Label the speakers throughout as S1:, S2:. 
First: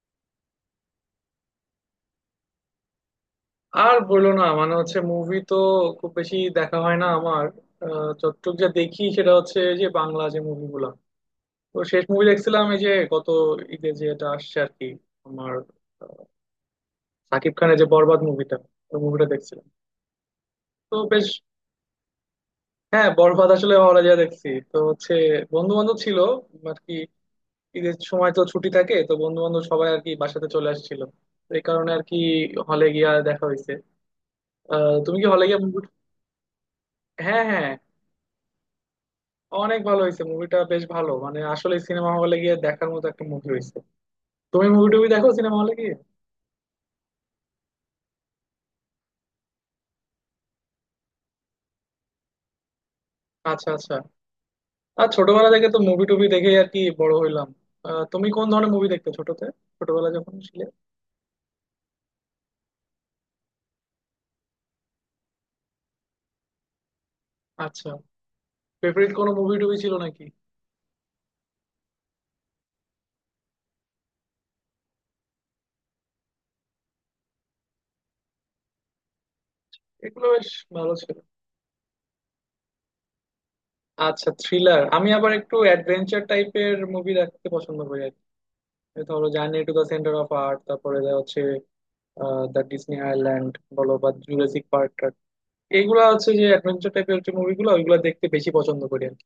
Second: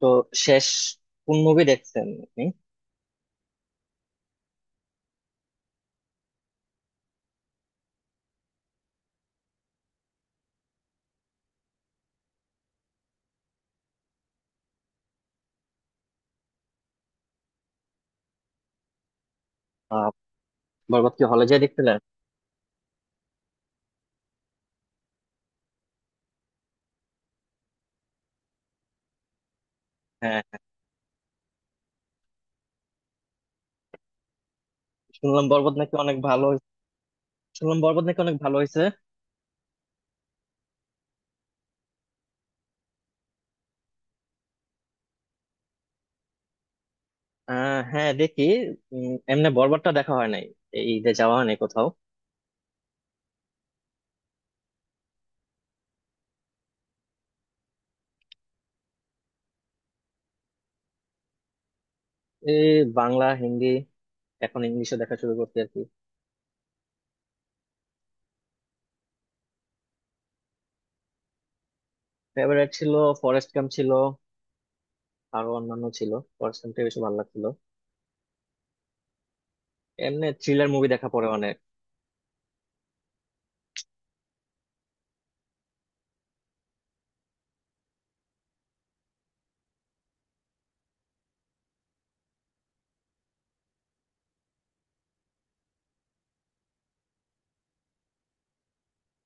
S1: তো শেষ কোন মুভি দেখছেন আপনি?
S2: আর বললো না, মানে হচ্ছে মুভি তো খুব বেশি দেখা হয় না আমার। যতটুক যা দেখি সেটা হচ্ছে যে বাংলা যে মুভিগুলা। তো শেষ মুভি দেখছিলাম এই যে গত ঈদে যে এটা আসছে আর কি, আমার আহ, সাকিব খানের যে বরবাদ মুভিটা, ওই মুভিটা দেখছিলাম।
S1: আহ,
S2: তো
S1: বরবাদ কি
S2: বেশ।
S1: হলে যেয়ে দেখছিলেন?
S2: হ্যাঁ, বরবাদ আসলে হলে যা দেখছি তো হচ্ছে বন্ধু বান্ধব ছিল আর কি, ঈদের সময় তো ছুটি থাকে, তো বন্ধু বান্ধব সবাই আর কি
S1: হ্যাঁ
S2: বাসাতে
S1: হ্যাঁ।
S2: চলে আসছিল। তো এই কারণে আর কি হলে গিয়া দেখা হয়েছে। তুমি কি হলে
S1: শুনলাম
S2: গিয়ে
S1: বরবাদ
S2: মুভি।
S1: নাকি অনেক ভালো হয়েছে।
S2: হ্যাঁ হ্যাঁ,
S1: শুনলাম বরবাদ নাকি অনেক ভালো হয়েছে।
S2: অনেক ভালো হয়েছে, মুভিটা বেশ ভালো মানে আসলে সিনেমা হলে গিয়ে দেখার মতো একটা মুভি হয়েছে। তুমি মুভি টুভি দেখো সিনেমা হলে গিয়ে?
S1: হ্যাঁ, দেখি। এমনি বরবাদটা দেখা হয় নাই। এই ঈদে যাওয়া হয় নাই কোথাও।
S2: আচ্ছা আচ্ছা। আর ছোটবেলা থেকে তো মুভি টুভি দেখে আর কি বড় হইলাম। তুমি কোন ধরনের মুভি দেখতে ছোটতে, ছোটবেলা যখন ছিলে?
S1: এই বাংলা হিন্দি, এখন ইংলিশে দেখা শুরু করতে আর কি।
S2: আচ্ছা। ফেভারিট কোনো মুভি টুভি ছিল নাকি?
S1: ফেভারিট ছিল, ফরেস্ট গাম্প ছিল, আরো অন্যান্য ছিল। ফরেস্ট গাম্পটা বেশি ভালো লাগছিল।
S2: এগুলো
S1: এমনি
S2: বেশ
S1: থ্রিলার মুভি
S2: ভালো
S1: দেখা
S2: ছিল।
S1: পড়ে অনেক।
S2: আচ্ছা, থ্রিলার। আমি আবার একটু অ্যাডভেঞ্চার টাইপের মুভি দেখতে পছন্দ করি আর কি। এই ধরো journey to the centre of earth, তারপরে যা হচ্ছে দ্য ডিসনি আইল্যান্ড বলো বা জুরাসিক পার্ক, এইগুলা হচ্ছে যে অ্যাডভেঞ্চার টাইপের, যে মুভিগুলো ওইগুলো দেখতে বেশি পছন্দ করি আর কি।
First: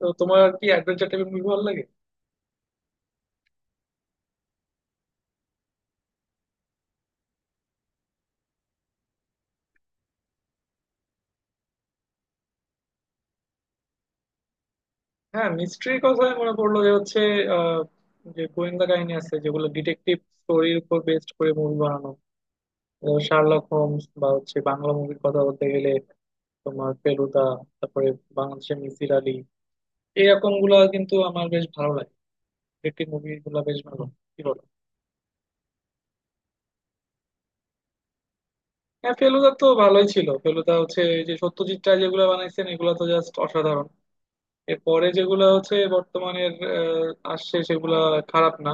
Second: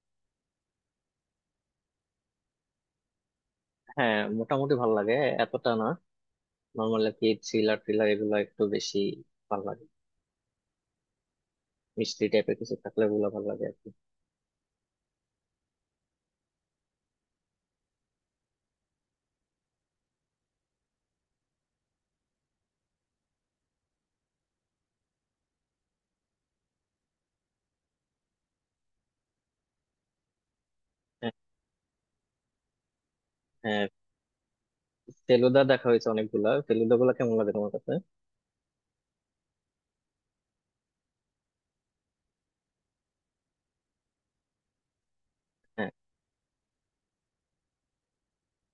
S2: তো তোমার কি অ্যাডভেঞ্চার টাইপের মুভি ভালো লাগে?
S1: হ্যাঁ, মোটামুটি ভালো লাগে, এতটা না। নর্মাল আর কি, থ্রিলার থ্রিলার এগুলো একটু বেশি ভালো লাগে। মিষ্টি টাইপের কিছু থাকলে ওগুলা ভালো লাগে আর কি।
S2: হ্যাঁ, মিস্ট্রির কথা মনে পড়লো যে হচ্ছে আহ, যে গোয়েন্দা কাহিনী আছে যেগুলো ডিটেকটিভ স্টোরির উপর বেস্ড করে মুভি বানানো, শার্লক হোমস বা হচ্ছে বাংলা মুভির কথা বলতে গেলে তোমার ফেলুদা, তারপরে বাংলাদেশের মিসির আলী, এরকম গুলা কিন্তু
S1: হ্যাঁ।
S2: আমার বেশ ভালো লাগে। ডিটেকটিভ মুভি গুলা বেশ
S1: হ্যাঁ,
S2: ভালো, কি বলো?
S1: ফেলুদা দেখা হয়েছে অনেকগুলা, ফেলুদা গুলা কেমন লাগে তোমার কাছে?
S2: হ্যাঁ, ফেলুদা তো ভালোই ছিল। ফেলুদা হচ্ছে এই যে সত্যজিৎ রায় যেগুলো বানাইছেন, এগুলো তো জাস্ট অসাধারণ। এরপরে যেগুলো হচ্ছে
S1: হ্যাঁ,
S2: বর্তমানের আসছে সেগুলা খারাপ না।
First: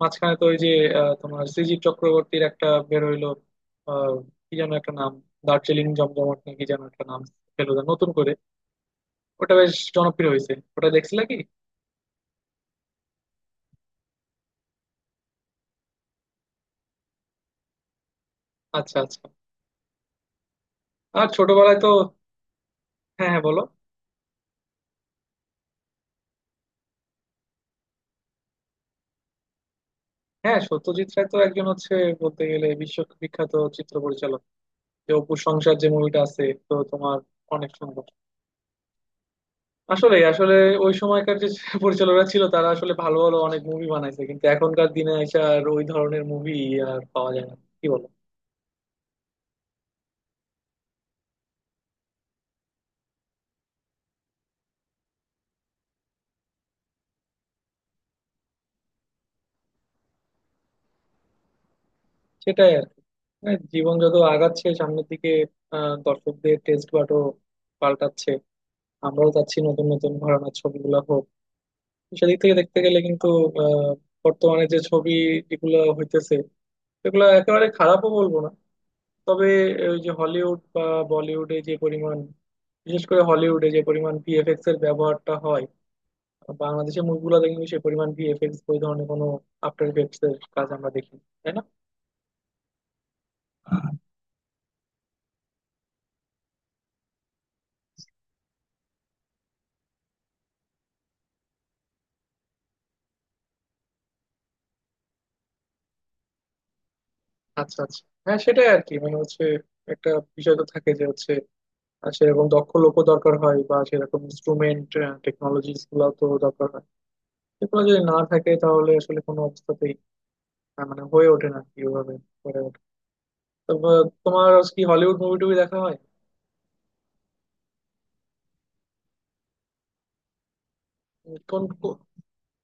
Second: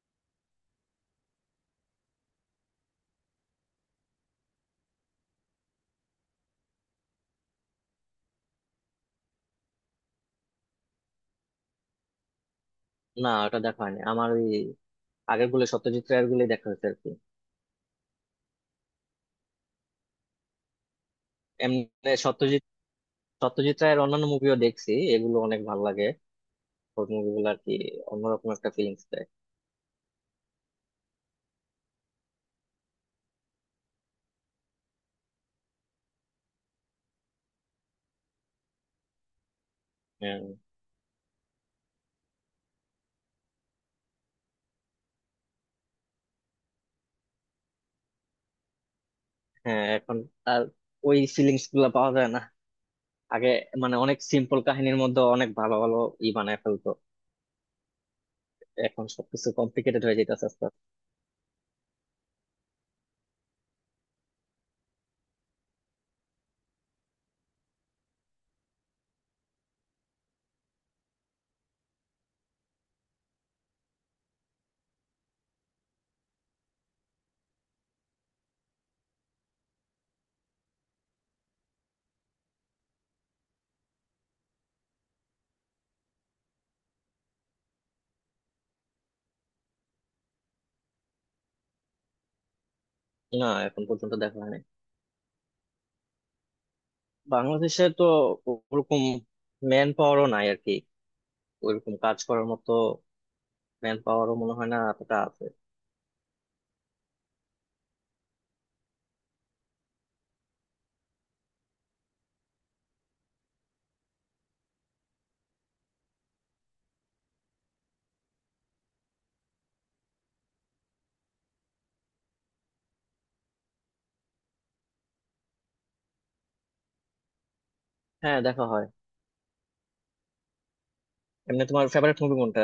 S2: মাঝখানে তো ওই যে তোমার শ্রীজীব চক্রবর্তীর একটা বের হইলো, আহ, কি যেন একটা নাম, দার্জিলিং জমজমাট নাকি যেন একটা নাম, ফেলুদা নতুন করে। ওটা বেশ জনপ্রিয় হয়েছে, ওটা দেখছিলা কি?
S1: না ওটা দেখা হয়নি আমার। ওই আগের গুলো সত্যজিৎ রায়ের গুলোই দেখা হয়েছে আর কি।
S2: আচ্ছা আচ্ছা। আর ছোটবেলায়
S1: এমনি
S2: তো
S1: সত্যজিৎ
S2: হ্যাঁ হ্যাঁ বলো।
S1: সত্যজিৎ রায়ের অন্যান্য মুভিও দেখছি, এগুলো অনেক ভালো লাগে। ওর মুভিগুলো আর কি অন্যরকম একটা ফিলিংস দেয়।
S2: হ্যাঁ, সত্যজিৎ রায় তো একজন হচ্ছে বলতে গেলে বিশ্ববিখ্যাত চিত্র পরিচালক। যে অপু সংসার যে মুভিটা আছে, তো তোমার অনেক সুন্দর। আসলে
S1: হ্যাঁ।
S2: আসলে ওই সময়কার যে পরিচালকরা ছিল তারা আসলে ভালো ভালো অনেক মুভি বানাইছে, কিন্তু এখনকার দিনে এসে আর ওই ধরনের মুভি আর পাওয়া যায় না, কি বলো?
S1: হ্যাঁ, এখন আর ওই ফিলিংস গুলা পাওয়া যায় না। আগে মানে অনেক সিম্পল কাহিনীর মধ্যে অনেক ভালো ভালো ই বানায় ফেলতো, এখন সবকিছু কমপ্লিকেটেড হয়ে যেতেছে আস্তে
S2: সেটাই আর কি। হ্যাঁ, জীবন যত আগাচ্ছে সামনের দিকে, দর্শকদের টেস্ট বাটও পাল্টাচ্ছে। আমরাও চাচ্ছি নতুন নতুন ঘরানার ছবিগুলো হোক। সেদিক থেকে দেখতে গেলে কিন্তু আহ বর্তমানে যে ছবি যেগুলো হইতেছে সেগুলো একেবারে খারাপও বলবো না, তবে ওই যে হলিউড বা বলিউডে যে পরিমাণ, বিশেষ করে হলিউডে যে পরিমাণ ভিএফএক্স এর ব্যবহারটা হয়, বাংলাদেশের মুভিগুলোতে কিন্তু সে পরিমাণ ভিএফএক্স ওই ধরনের কোনো আফটার ইফেক্টস এর কাজ আমরা দেখি, তাই না?
S1: আস্তে। না, এখন পর্যন্ত দেখা হয়নি। বাংলাদেশে তো ওরকম ম্যান পাওয়ারও নাই আর কি, ওরকম কাজ করার মতো ম্যান পাওয়ারও মনে হয় না এতটা আছে।
S2: আচ্ছা আচ্ছা, হ্যাঁ সেটাই আর কি, মানে হচ্ছে একটা বিষয় তো থাকে যে হচ্ছে সেরকম দক্ষ লোকও দরকার হয় বা সেরকম ইনস্ট্রুমেন্ট টেকনোলজিস গুলো তো দরকার হয়। এগুলো যদি না থাকে তাহলে আসলে কোনো অবস্থাতেই মানে হয়ে ওঠে না কি ওভাবে হয়ে ওঠে। তো তোমার কি হলিউড মুভি টুভি দেখা হয়?
S1: হ্যাঁ, দেখা হয়।
S2: কোন
S1: এমনি তোমার ফেভারিট মুভি কোনটা?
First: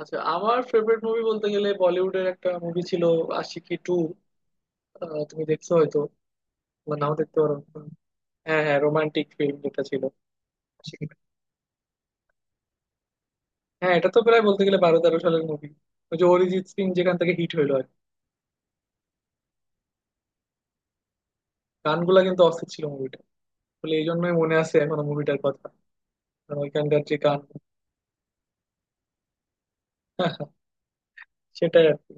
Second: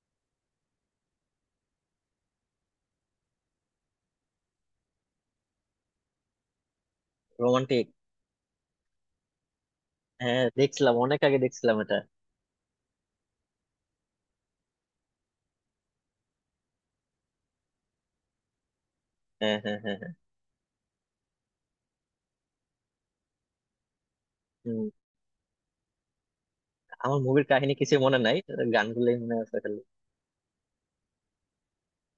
S2: আচ্ছা, আমার ফেভারিট মুভি বলতে গেলে বলিউডের একটা মুভি ছিল, আশিকি টু। তুমি দেখছো হয়তো, বা নাও দেখতে পারো।
S1: রোমান্টিক।
S2: হ্যাঁ হ্যাঁ, রোমান্টিক ফিল্ম যেটা ছিল
S1: হ্যাঁ, দেখছিলাম,
S2: সেটা।
S1: অনেক আগে দেখছিলাম এটা।
S2: হ্যাঁ, এটা তো প্রায় বলতে গেলে বারো তেরো সালের মুভি, ওই যে অরিজিৎ সিং যেখান থেকে হিট হইলো আর কি।
S1: হ্যাঁ হ্যাঁ হ্যাঁ হ্যাঁ।
S2: গানগুলা কিন্তু অস্থির ছিল মুভিটা, বলে এই জন্যই মনে আছে
S1: হুম,
S2: এখনো মুভিটার কথা, কারণ ওইখানকার যে
S1: আমার
S2: গান।
S1: মুভির কাহিনী কিছু মনে নাই, গানগুলোই মনে আছে খালি।
S2: সেটাই আর কি।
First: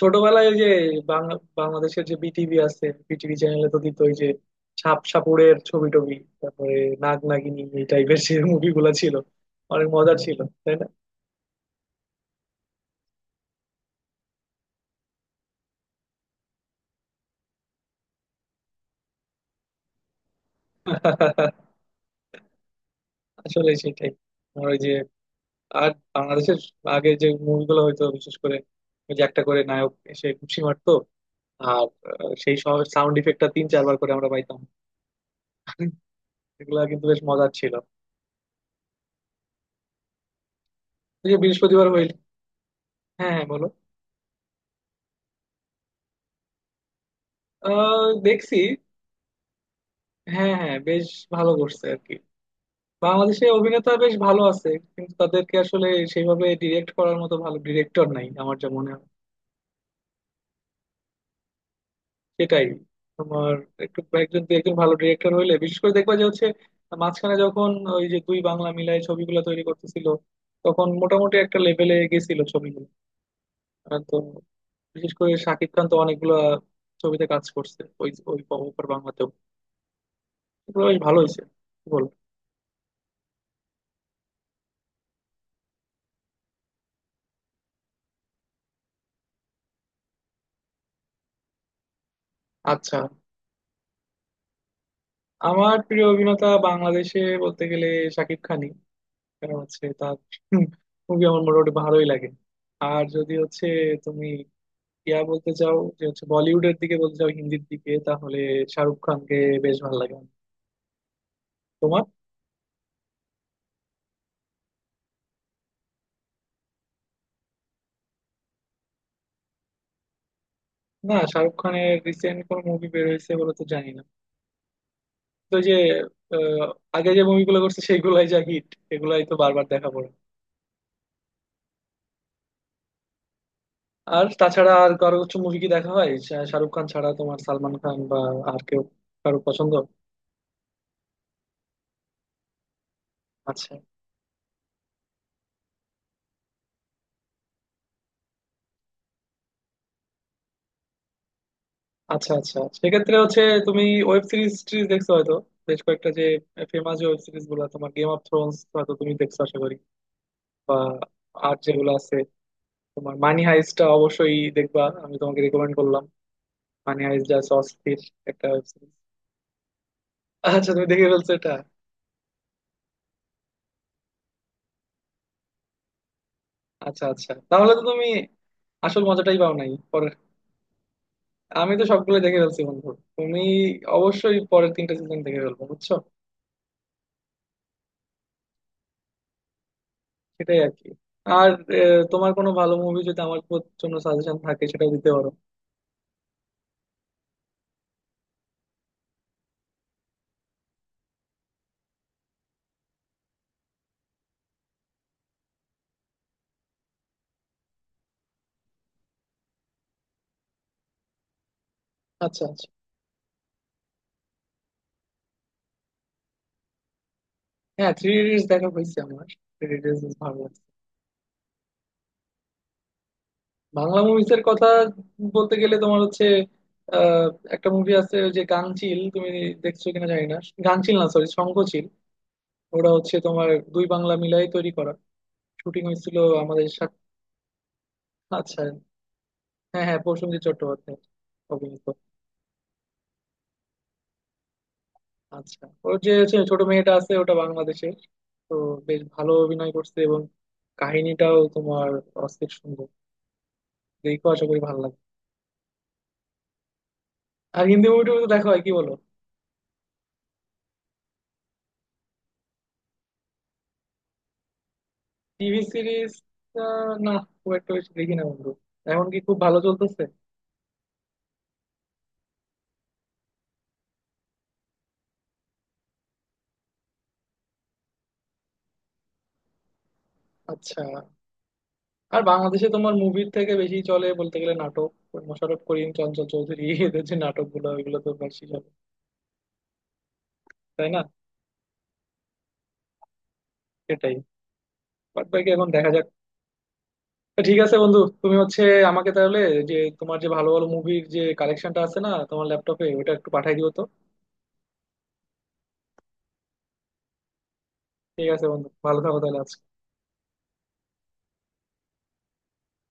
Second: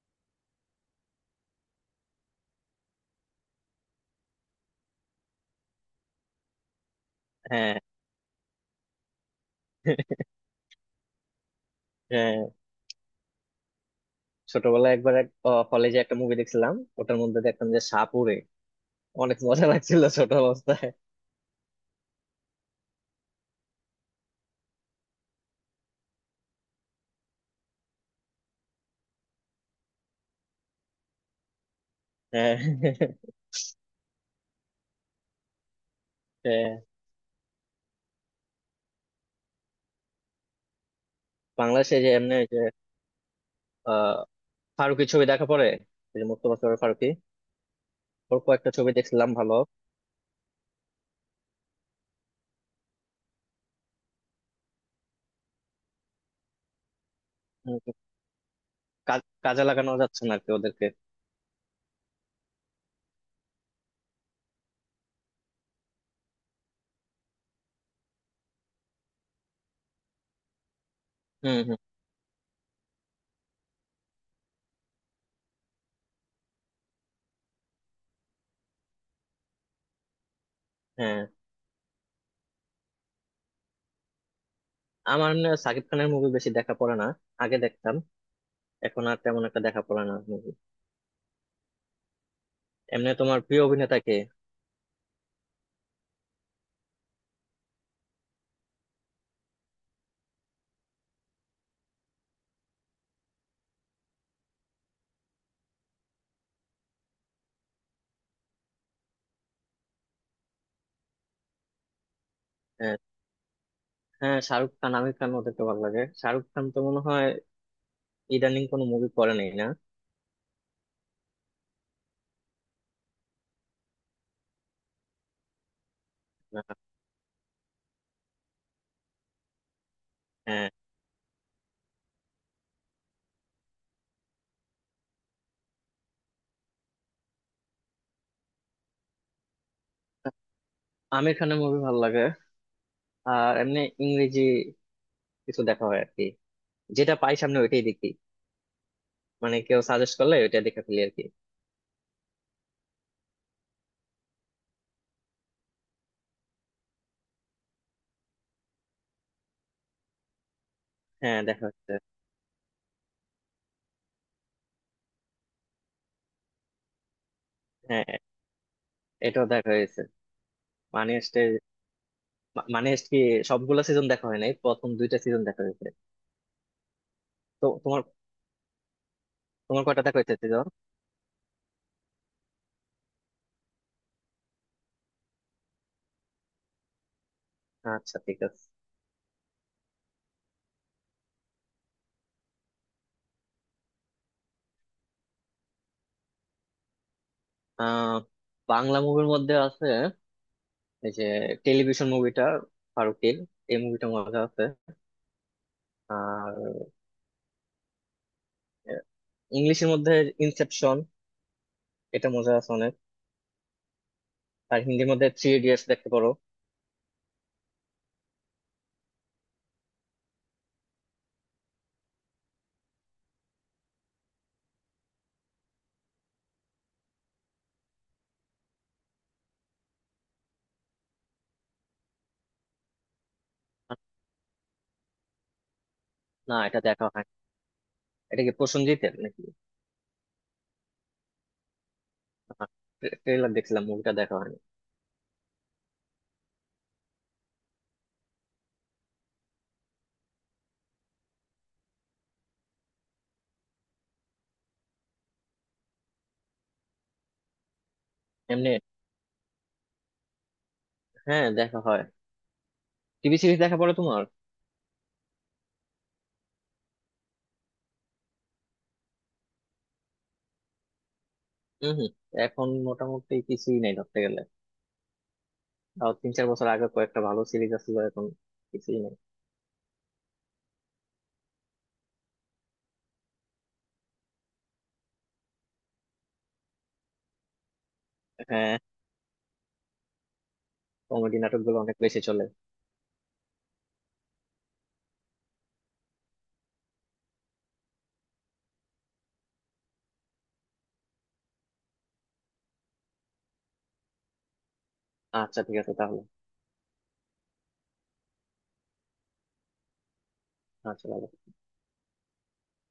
S2: ছোটবেলায় ওই যে বাংলা বাংলাদেশের যে বিটিভি আছে, বিটিভি চ্যানেলে তো দিত ওই যে সাপ সাপুড়ের ছবি টবি, তারপরে নাগ নাগিনী,
S1: হ্যাঁ।
S2: এই টাইপের যে মুভিগুলা ছিল অনেক মজার ছিল, তাই না?
S1: হ্যাঁ। ছোটবেলায় একবার এক কলেজে একটা মুভি দেখছিলাম, ওটার মধ্যে দেখলাম যে সাপ উড়ে, অনেক মজা লাগছিল ছোট অবস্থায়।
S2: আসলে সেটাই। আর ওই যে আর বাংলাদেশের আগে যে মুভিগুলো হইতো, বিশেষ করে ওই যে একটা করে নায়ক এসে ঘুষি মারতো আর
S1: হ্যাঁ
S2: সেই
S1: হ্যাঁ
S2: সাউন্ড ইফেক্টটা তিন চারবার করে আমরা পাইতাম।
S1: হ্যাঁ।
S2: এগুলা কিন্তু বেশ মজার ছিল। এই যে বৃহস্পতিবার
S1: বাংলাদেশে যে
S2: হইল।
S1: এমনি,
S2: হ্যাঁ হ্যাঁ বলো।
S1: যে ফারুকি ছবি দেখা পড়ে, ওই যে মোস্তফা সরোয়ার ফারুকি, ওর
S2: দেখছি।
S1: কয়েকটা ছবি দেখছিলাম, ভালো।
S2: হ্যাঁ হ্যাঁ, বেশ ভালো করছে আর কি। বাংলাদেশে অভিনেতা বেশ ভালো আছে, কিন্তু তাদেরকে আসলে সেইভাবে ডিরেক্ট করার মতো ভালো
S1: উম,
S2: ডিরেক্টর নাই, আমার যা মনে হয়।
S1: কাজে লাগানো যাচ্ছে না আর কি ওদেরকে।
S2: সেটাই। তোমার একটু একজন দু একজন ভালো ডিরেক্টর হইলে বিশেষ করে দেখবা যে হচ্ছে মাঝখানে যখন ওই যে দুই বাংলা মিলায় ছবিগুলো তৈরি করতেছিল তখন মোটামুটি একটা
S1: হম হম।
S2: লেভেলে গেছিল ছবিগুলো। আর তো বিশেষ করে শাকিব খান তো অনেকগুলা ছবিতে কাজ করছে, ওই ওই ওপার বাংলাতেও। এগুলো বেশ ভালো
S1: হ্যাঁ।
S2: হয়েছে, কি বল?
S1: আমার না সাকিব খানের মুভি বেশি দেখা পড়ে না। আগে দেখতাম, এখন আর তেমন একটা দেখা পড়ে না মুভি।
S2: আচ্ছা,
S1: এমনি তোমার প্রিয় অভিনেতা কে?
S2: আমার প্রিয় অভিনেতা বাংলাদেশে বলতে গেলে শাকিব খানই। কারণ হচ্ছে তার মুভি আমার মোটামুটি ভালোই লাগে। আর যদি হচ্ছে তুমি বলতে চাও যে হচ্ছে বলিউডের দিকে, বলতে চাও হিন্দির দিকে, তাহলে শাহরুখ খানকে বেশ ভালো লাগে আমার। তোমার?
S1: আহ, হ্যাঁ, শাহরুখ খান, আমির খান, ওদেরকে ভালো লাগে। শাহরুখ খান তো মনে হয় ইদানিং কোনো মুভি করে নেই না।
S2: না, শাহরুখ খানের রিসেন্ট কোন মুভি বের হয়েছে বলে তো জানি না। তো যে আহ,
S1: না,
S2: আগে যে মুভিগুলো করছে সেগুলাই যা হিট, এগুলাই তো বারবার দেখা পড়ে।
S1: হ্যাঁ
S2: আর তাছাড়া আর কারো কিছু মুভি কি দেখা হয়, শাহরুখ খান ছাড়া তোমার সালমান খান বা আর কেউ, কারো পছন্দ?
S1: আমির খানের মুভি ভালো লাগে। আর
S2: আচ্ছা
S1: এমনি ইংরেজি কিছু দেখা হয় আর কি, যেটা পাই সামনে ওইটাই দেখি, মানে কেউ সাজেস্ট করলে ওইটা দেখে ফেলি আর কি।
S2: আচ্ছা আচ্ছা। সেক্ষেত্রে হচ্ছে তুমি ওয়েব সিরিজ টিরিজ দেখছো হয়তো। বেশ কয়েকটা যে ফেমাস ওয়েব সিরিজ গুলো, তোমার গেম অফ থ্রোনস হয়তো তুমি দেখছো আশা করি। বা
S1: হ্যাঁ,
S2: আর
S1: দেখা
S2: যেগুলো
S1: হচ্ছে।
S2: আছে তোমার মানি হাইস্টটা অবশ্যই দেখবা, আমি তোমাকে রেকমেন্ড করলাম। মানি হাইস্ট যা আছে অস্থির,
S1: হ্যাঁ,
S2: একটা ওয়েব সিরিজ।
S1: এটাও দেখা হয়েছে।
S2: আচ্ছা, তুমি দেখে
S1: মানি
S2: ফেলছো
S1: হাইস্টের,
S2: এটা?
S1: মানি হাইস্ট কি সবগুলো সিজন দেখা হয় নাই, প্রথম দুইটা সিজন দেখা হয়েছে।
S2: আচ্ছা আচ্ছা,
S1: তো
S2: তাহলে তো
S1: তোমার
S2: তুমি আসল মজাটাই পাও নাই
S1: তোমার কয়টা
S2: পরে।
S1: দেখা হয়েছে সিজন?
S2: আমি তো সবগুলো দেখে ফেলছি বন্ধু। তুমি অবশ্যই পরের তিনটা সিজন দেখে ফেলবো বুঝছো।
S1: আচ্ছা, ঠিক আছে।
S2: সেটাই আর কি। আর তোমার কোনো ভালো মুভি যদি আমার জন্য সাজেশন থাকে সেটাও দিতে পারো।
S1: আহ বাংলা মুভির মধ্যে আছে এই যে টেলিভিশন মুভিটা, ফারুকের, এই মুভিটা মজা আছে। আর ইংলিশের মধ্যে ইনসেপশন, এটা
S2: আচ্ছা
S1: মজা
S2: আচ্ছা।
S1: আছে অনেক। আর হিন্দির মধ্যে থ্রি ইডিয়টস দেখতে পারো।
S2: হ্যাঁ, থ্রি ইডিয়টস দেখা হয়েছে আমার, থ্রি ইডিয়টস ভালো লাগছে। বাংলা মুভিজের কথা বলতে গেলে তোমার হচ্ছে আহ, একটা মুভি আছে ওই যে গাঙচিল, তুমি দেখছো কিনা জানি না। গাঙচিল না, সরি শঙ্খচিল। ওটা হচ্ছে তোমার দুই বাংলা মিলাই তৈরি করা, শুটিং হয়েছিল
S1: না,
S2: আমাদের
S1: এটা
S2: সাথে।
S1: দেখা হয়। এটা কি
S2: আচ্ছা,
S1: প্রসেনজিতের নাকি?
S2: হ্যাঁ হ্যাঁ, প্রসেনজিৎ চট্টোপাধ্যায় অভিনীত।
S1: ট্রেলার দেখছিলাম, মুভিটা দেখা হয়নি।
S2: আচ্ছা, ওর যে হচ্ছে ছোট মেয়েটা আছে ওটা বাংলাদেশের, তো বেশ ভালো অভিনয় করছে এবং কাহিনীটাও তোমার অস্থির সুন্দর। দেখো আশা করি ভালো লাগে। আর হিন্দি মুভি টুভি তো দেখা হয়, কি
S1: এমনি
S2: বলো?
S1: হ্যাঁ, দেখা হয়। টিভি সিরিজ দেখা পড়ে তোমার?
S2: TV series? না, খুব একটা বেশি দেখি না বন্ধু। এখন কি খুব ভালো চলতেছে?
S1: হম হম। এখন মোটামুটি কিছুই নাই ধরতে গেলে। তাও 3-4 বছর আগে কয়েকটা ভালো সিরিজ আছে, এখন কিছুই নাই।
S2: আচ্ছা। আর বাংলাদেশে তোমার মুভির থেকে বেশি চলে বলতে গেলে নাটক, ওই মোশাররফ করিম, চঞ্চল চৌধুরী, এদের যে নাটক গুলো ওইগুলো তো বেশি চলে,
S1: হ্যাঁ।
S2: তাই না?
S1: কমেডি নাটকগুলো অনেক বেশি চলে।
S2: সেটাই। বাট বাকি এখন দেখা যাক। তো ঠিক আছে বন্ধু, তুমি হচ্ছে আমাকে তাহলে যে তোমার যে ভালো ভালো মুভির যে কালেকশনটা আছে না তোমার ল্যাপটপে, ওটা একটু পাঠাই দিও তো।
S1: আচ্ছা, ঠিক আছে তাহলে।
S2: ঠিক আছে বন্ধু, ভালো থাকো তাহলে আজকে।
S1: আচ্ছা, bye-bye।